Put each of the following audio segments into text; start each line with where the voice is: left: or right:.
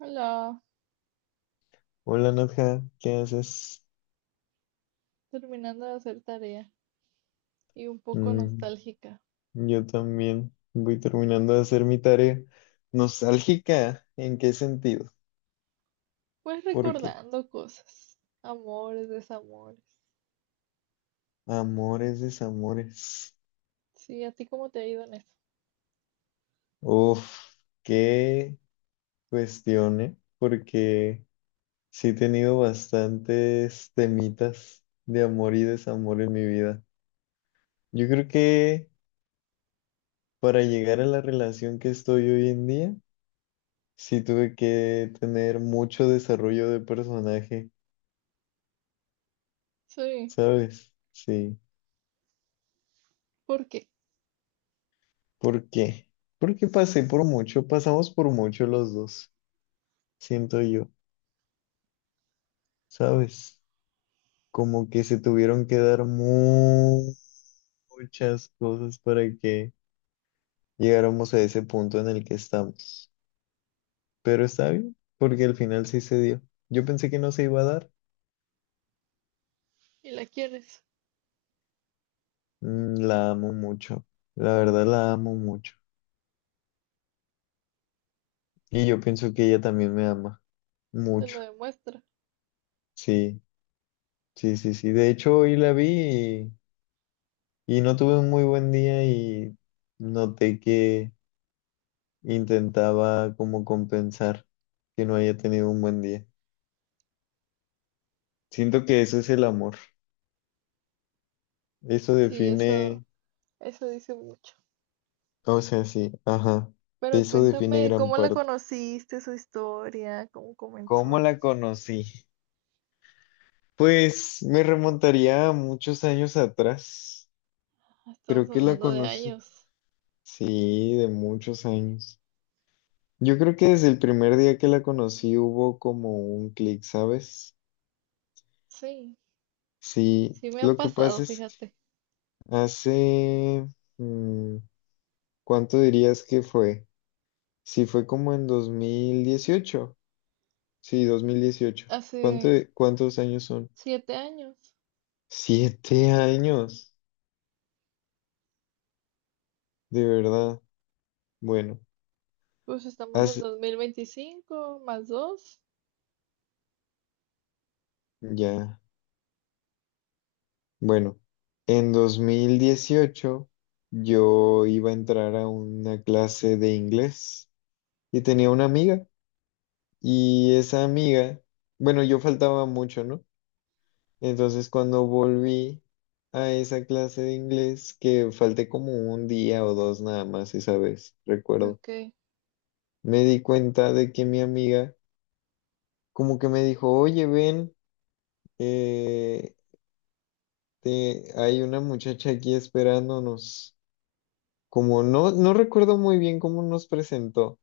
right: Hola,
left: Hola Nadja, ¿qué haces?
right: terminando de hacer tarea y un poco
left: Mm,
right: nostálgica,
left: yo también voy terminando de hacer mi tarea. ¿Nostálgica? ¿En qué sentido?
right: pues
left: Porque
right: recordando cosas, amores, desamores.
left: amores, desamores.
right: Sí, ¿a ti cómo te ha ido en eso?
left: Uf, qué cuestión, ¿eh? Porque sí he tenido bastantes temitas de amor y desamor en mi vida. Yo creo que para llegar a la relación que estoy hoy en día, sí tuve que tener mucho desarrollo de personaje.
right: Sí,
left: ¿Sabes? Sí.
right: ¿por qué?
left: ¿Por qué? Porque pasé por mucho, pasamos por mucho los dos, siento yo, ¿sabes? Como que se tuvieron que dar muchas cosas para que llegáramos a ese punto en el que estamos. Pero está bien, porque al final sí se dio. Yo pensé que no se iba a dar.
right: ¿Y la quieres?
left: La amo mucho, la verdad la amo mucho. Y yo pienso que ella también me ama
right: Te lo
left: mucho.
right: demuestra.
left: Sí, sí, sí, sí. De hecho, hoy la vi y no tuve un muy buen día y noté que intentaba como compensar que no haya tenido un buen día. Siento que eso es el amor. Eso
right: Sí, eso,
left: define,
right: eso dice mucho.
left: o sea, sí, ajá.
right: Pero
left: Eso define
right: cuéntame,
left: gran
right: ¿cómo la
left: parte.
right: conociste, su historia, cómo
left: ¿Cómo
right: comenzó?
left: la conocí? Pues me remontaría a muchos años atrás.
right: Ah, estamos
left: Creo que la
right: hablando de
left: conocí.
right: años.
left: Sí, de muchos años. Yo creo que desde el primer día que la conocí hubo como un clic, ¿sabes?
right: Sí,
left: Sí,
right: sí me ha
left: lo que
right: pasado,
left: pasa es.
right: fíjate.
left: Hace, mm, ¿cuánto dirías que fue? Si fue como en 2018. Sí, 2018. ¿Cuánto,
right: Hace
left: cuántos años son?
right: 7 años.
left: 7 años, de verdad. Bueno,
right: Pues estamos en
left: hace,
right: 2025 más dos.
left: ya, bueno, en 2018 yo iba a entrar a una clase de inglés y tenía una amiga y esa amiga, bueno, yo faltaba mucho, ¿no? Entonces, cuando volví a esa clase de inglés, que falté como un día o dos nada más esa vez, recuerdo,
right: Ok.
left: me di cuenta de que mi amiga como que me dijo, oye, ven, eh, hay una muchacha aquí esperándonos. Como no recuerdo muy bien cómo nos presentó,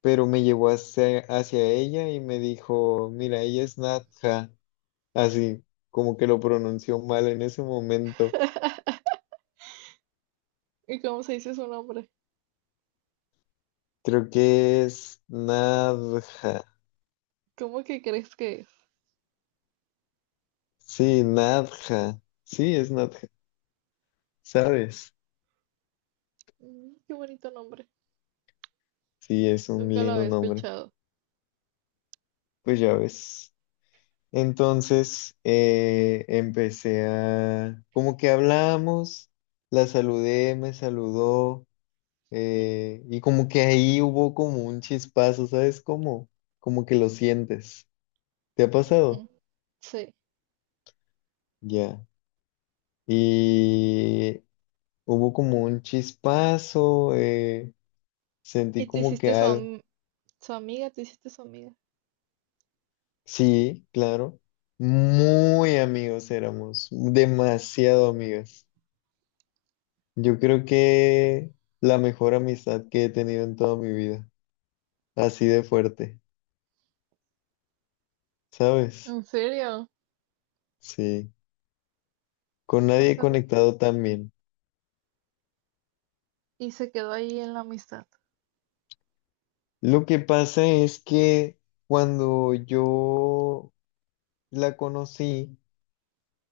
left: pero me llevó hacia ella y me dijo, mira, ella es Natja, así como que lo pronunció mal en ese momento.
right: ¿Y cómo se dice su nombre?
left: Creo que es Nadja.
right: ¿Cómo que crees que es?
left: Sí, Nadja. Sí, es Nadja. ¿Sabes?
right: Mm, qué bonito nombre.
left: Sí, es un
right: Nunca lo
left: lindo
right: había
left: nombre.
right: escuchado.
left: Pues ya ves. Entonces, como que hablamos, la saludé, me saludó, y como que ahí hubo como un chispazo, ¿sabes cómo? Como que lo sientes. ¿Te ha pasado?
right: Ujú. Sí.
left: Ya. Y hubo como un chispazo.
right: ¿Y
left: Sentí
right: te
left: como que
right: hiciste
left: algo,
right: su amiga? ¿Te hiciste su amiga?
left: sí, claro, muy amigos éramos, demasiado amigos. Yo creo que la mejor amistad que he tenido en toda mi vida, así de fuerte, ¿sabes?
right: ¿En serio?
left: Sí, con nadie
right: Las
left: he
right: am-
left: conectado tan bien.
right: Y se quedó ahí en la amistad.
left: Lo que pasa es que cuando yo la conocí,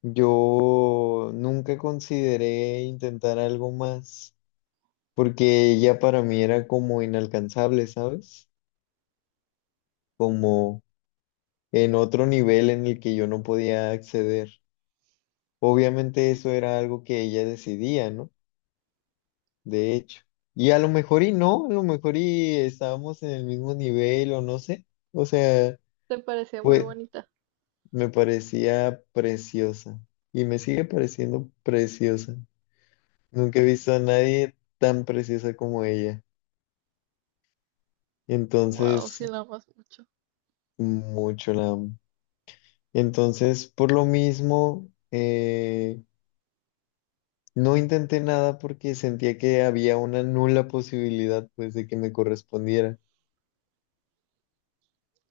left: yo nunca consideré intentar algo más, porque ella para mí era como inalcanzable, ¿sabes? Como en otro nivel en el que yo no podía acceder. Obviamente eso era algo que ella decidía, ¿no? De hecho. Y a lo mejor y no, a lo mejor y estábamos en el mismo nivel o no sé. O sea,
right: ¿Te parecía muy
left: pues
right: bonita?
left: me parecía preciosa y me sigue pareciendo preciosa. Nunca he visto a nadie tan preciosa como ella.
right: Wow,
left: Entonces,
right: sí la amas mucho.
left: mucho la amo. Entonces, por lo mismo, no intenté nada porque sentía que había una nula posibilidad, pues, de que me correspondiera.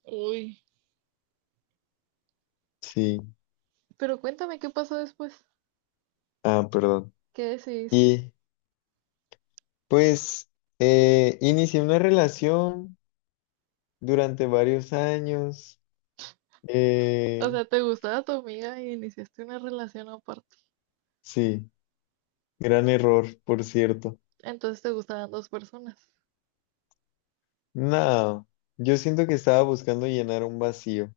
right: Uy.
left: Sí.
right: Pero cuéntame qué pasó después.
left: Ah, perdón.
right: ¿Qué decidiste?
left: Y, pues, inicié una relación durante varios años.
right: O
left: Eh,
right: sea, ¿te gustaba tu amiga y iniciaste una relación aparte?
left: sí, gran error, por cierto.
right: Entonces te gustaban dos personas.
left: No, yo siento que estaba buscando llenar un vacío.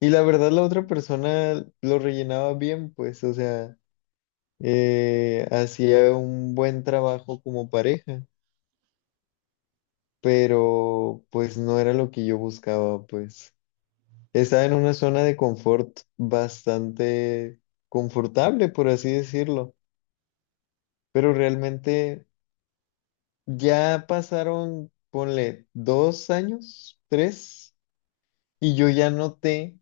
left: Y la verdad, la otra
right: Mm.
left: persona lo rellenaba bien, pues, o sea, hacía un buen trabajo como pareja. Pero pues no era lo que yo buscaba, pues. Estaba en una zona de confort bastante confortable, por así decirlo, pero realmente ya pasaron, ponle, 2 años, tres, y yo ya noté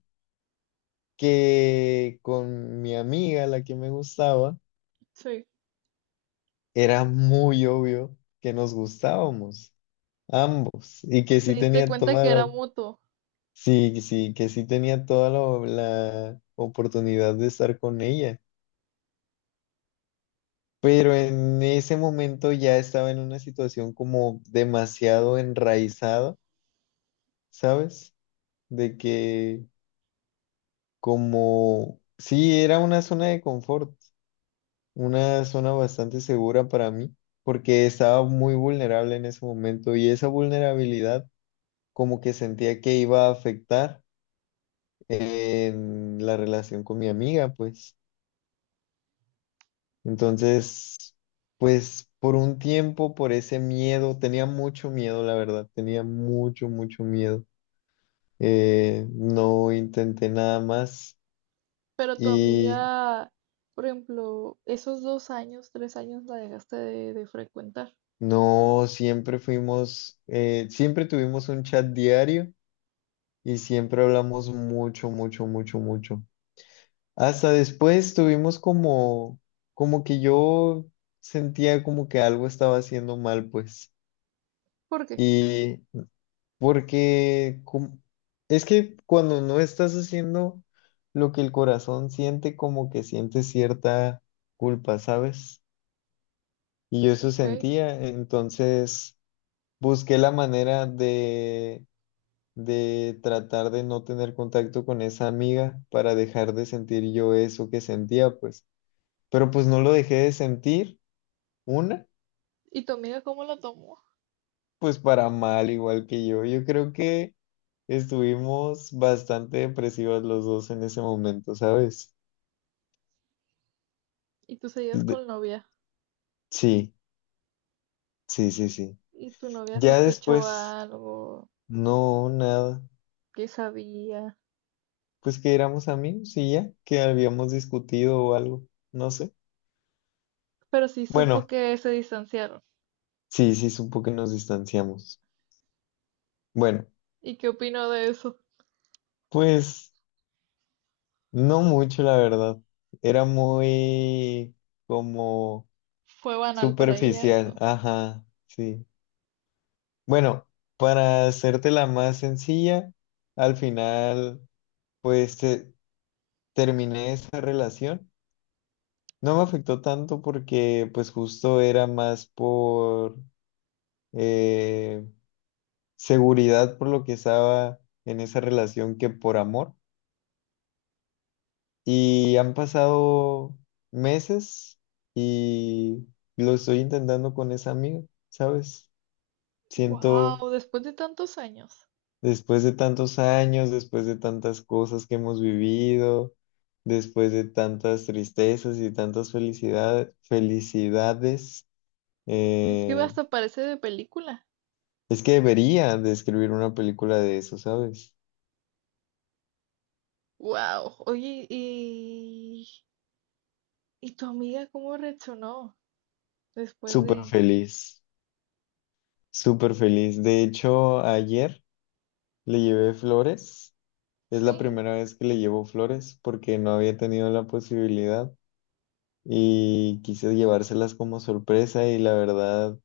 left: que con mi amiga, la que me gustaba,
right: Sí.
left: era muy obvio que nos gustábamos, ambos, y que
right: ¿Te
left: sí
right: diste
left: tenía
right: cuenta
left: toda
right: que era
left: la.
right: mutuo?
left: Sí, sí, que sí tenía toda la oportunidad de estar con ella, pero en ese momento ya estaba en una situación como demasiado enraizada, ¿sabes? De que como, sí, era una zona de confort, una zona bastante segura para mí, porque estaba muy vulnerable en ese momento y esa vulnerabilidad como que sentía que iba a afectar en la relación con mi amiga, pues. Entonces, pues por un tiempo, por ese miedo, tenía mucho miedo, la verdad, tenía mucho, mucho miedo. No intenté nada más
right: Pero tu
left: y
right: amiga, por ejemplo, esos 2 años, 3 años la dejaste de frecuentar.
left: no, siempre fuimos, siempre tuvimos un chat diario y siempre hablamos mucho, mucho, mucho, mucho. Hasta después tuvimos como que yo sentía como que algo estaba haciendo mal, pues.
right: ¿Por qué?
left: Y Porque es que cuando no estás haciendo lo que el corazón siente, como que sientes cierta culpa, ¿sabes? Y yo eso
right: ¿Ok?
left: sentía, entonces busqué la manera de tratar de no tener contacto con esa amiga para dejar de sentir yo eso que sentía, pues. Pero pues no lo dejé de sentir, una,
right: ¿Y tu amiga cómo lo tomó?
left: pues para mal, igual que yo. Yo creo que. Estuvimos bastante depresivos los dos en ese momento, ¿sabes?
right: Y tú seguías
left: De-
right: con novia.
left: sí, sí, sí, sí.
right: Y tu novia
left: Ya
right: sospechó
left: después,
right: algo,
left: no, nada.
right: que sabía.
left: Pues que éramos amigos y ya, que habíamos discutido o algo, no sé.
right: Pero sí supo
left: Bueno,
right: que se distanciaron.
left: sí, sí, supo que nos distanciamos. Bueno,
right: ¿Y qué opinó de eso?
left: pues no mucho, la verdad. Era muy como
right: Fue banal para ella
left: superficial,
right: eso.
left: ajá, sí. Bueno, para hacértela más sencilla. Al final, pues terminé esa relación. No me afectó tanto porque pues justo era más por eh, seguridad por lo que estaba en esa relación que por amor. Y han pasado meses y lo estoy intentando con esa amiga, ¿sabes? Siento
right: Wow, después de tantos años.
left: Después de tantos años, después de tantas cosas que hemos vivido, después de tantas tristezas y tantas felicidades,
right: Es que
left: eh,
right: hasta parece de película.
left: es que debería de escribir una película de eso, ¿sabes?
right: Wow. Oye, y tu amiga cómo reaccionó después
left: Súper
right: de,
left: feliz, súper feliz. De hecho, ayer le llevé flores. Es la
right: Sí.
left: primera vez que le llevo flores porque no había tenido la posibilidad y quise llevárselas como sorpresa y la verdad.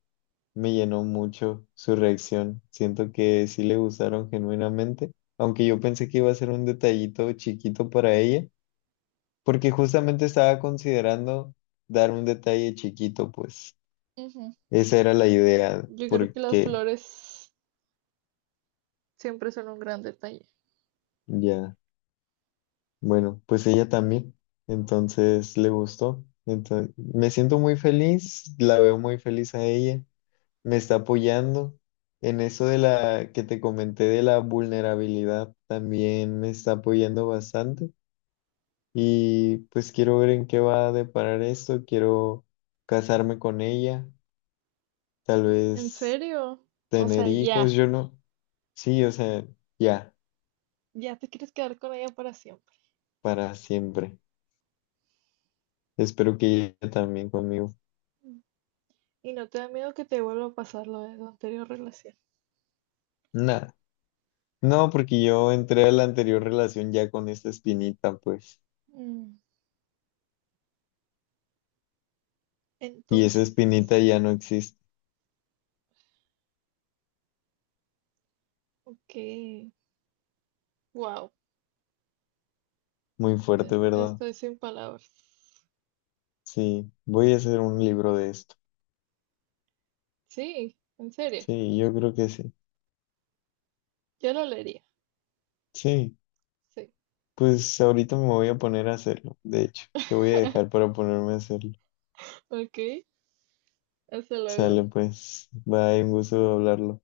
left: Me llenó mucho su reacción. Siento que sí le gustaron genuinamente, aunque yo pensé que iba a ser un detallito chiquito para ella, porque justamente estaba considerando dar un detalle chiquito, pues
right: Ujú.
left: esa era la idea,
right: Yo creo que las
left: porque
right: flores siempre son un gran detalle.
left: ya, bueno, pues ella también, entonces le gustó. Entonces, me siento muy feliz, la veo muy feliz a ella. Me está apoyando. En eso de la que te comenté de la vulnerabilidad, también me está apoyando bastante. Y pues quiero ver en qué va a deparar esto. Quiero casarme con ella, tal
right: ¿En
left: vez
right: serio? O
left: tener
right: sea,
left: hijos,
right: ya.
left: yo no. Sí, o sea, ya,
right: Ya te quieres quedar con ella para siempre.
left: para siempre. Espero que ella también conmigo.
right: Mm. Y no te da miedo que te vuelva a pasar lo de tu anterior relación.
left: Nada. No, porque yo entré a la anterior relación ya con esta espinita, pues.
right: Mm.
left: Y esa
right: Entonces,
left: espinita ya no existe.
right: ok. Wow.
left: Muy fuerte, ¿verdad?
right: Estoy sin palabras.
left: Sí, voy a hacer un libro de esto.
right: Sí, en serio.
left: Sí, yo creo que sí.
right: Yo lo leería.
left: Sí,
right: Sí.
left: pues ahorita me voy a poner a hacerlo. De hecho, te voy a dejar para ponerme a hacerlo.
right: Ok. Hasta luego.
left: Sale pues, bye, un gusto hablarlo.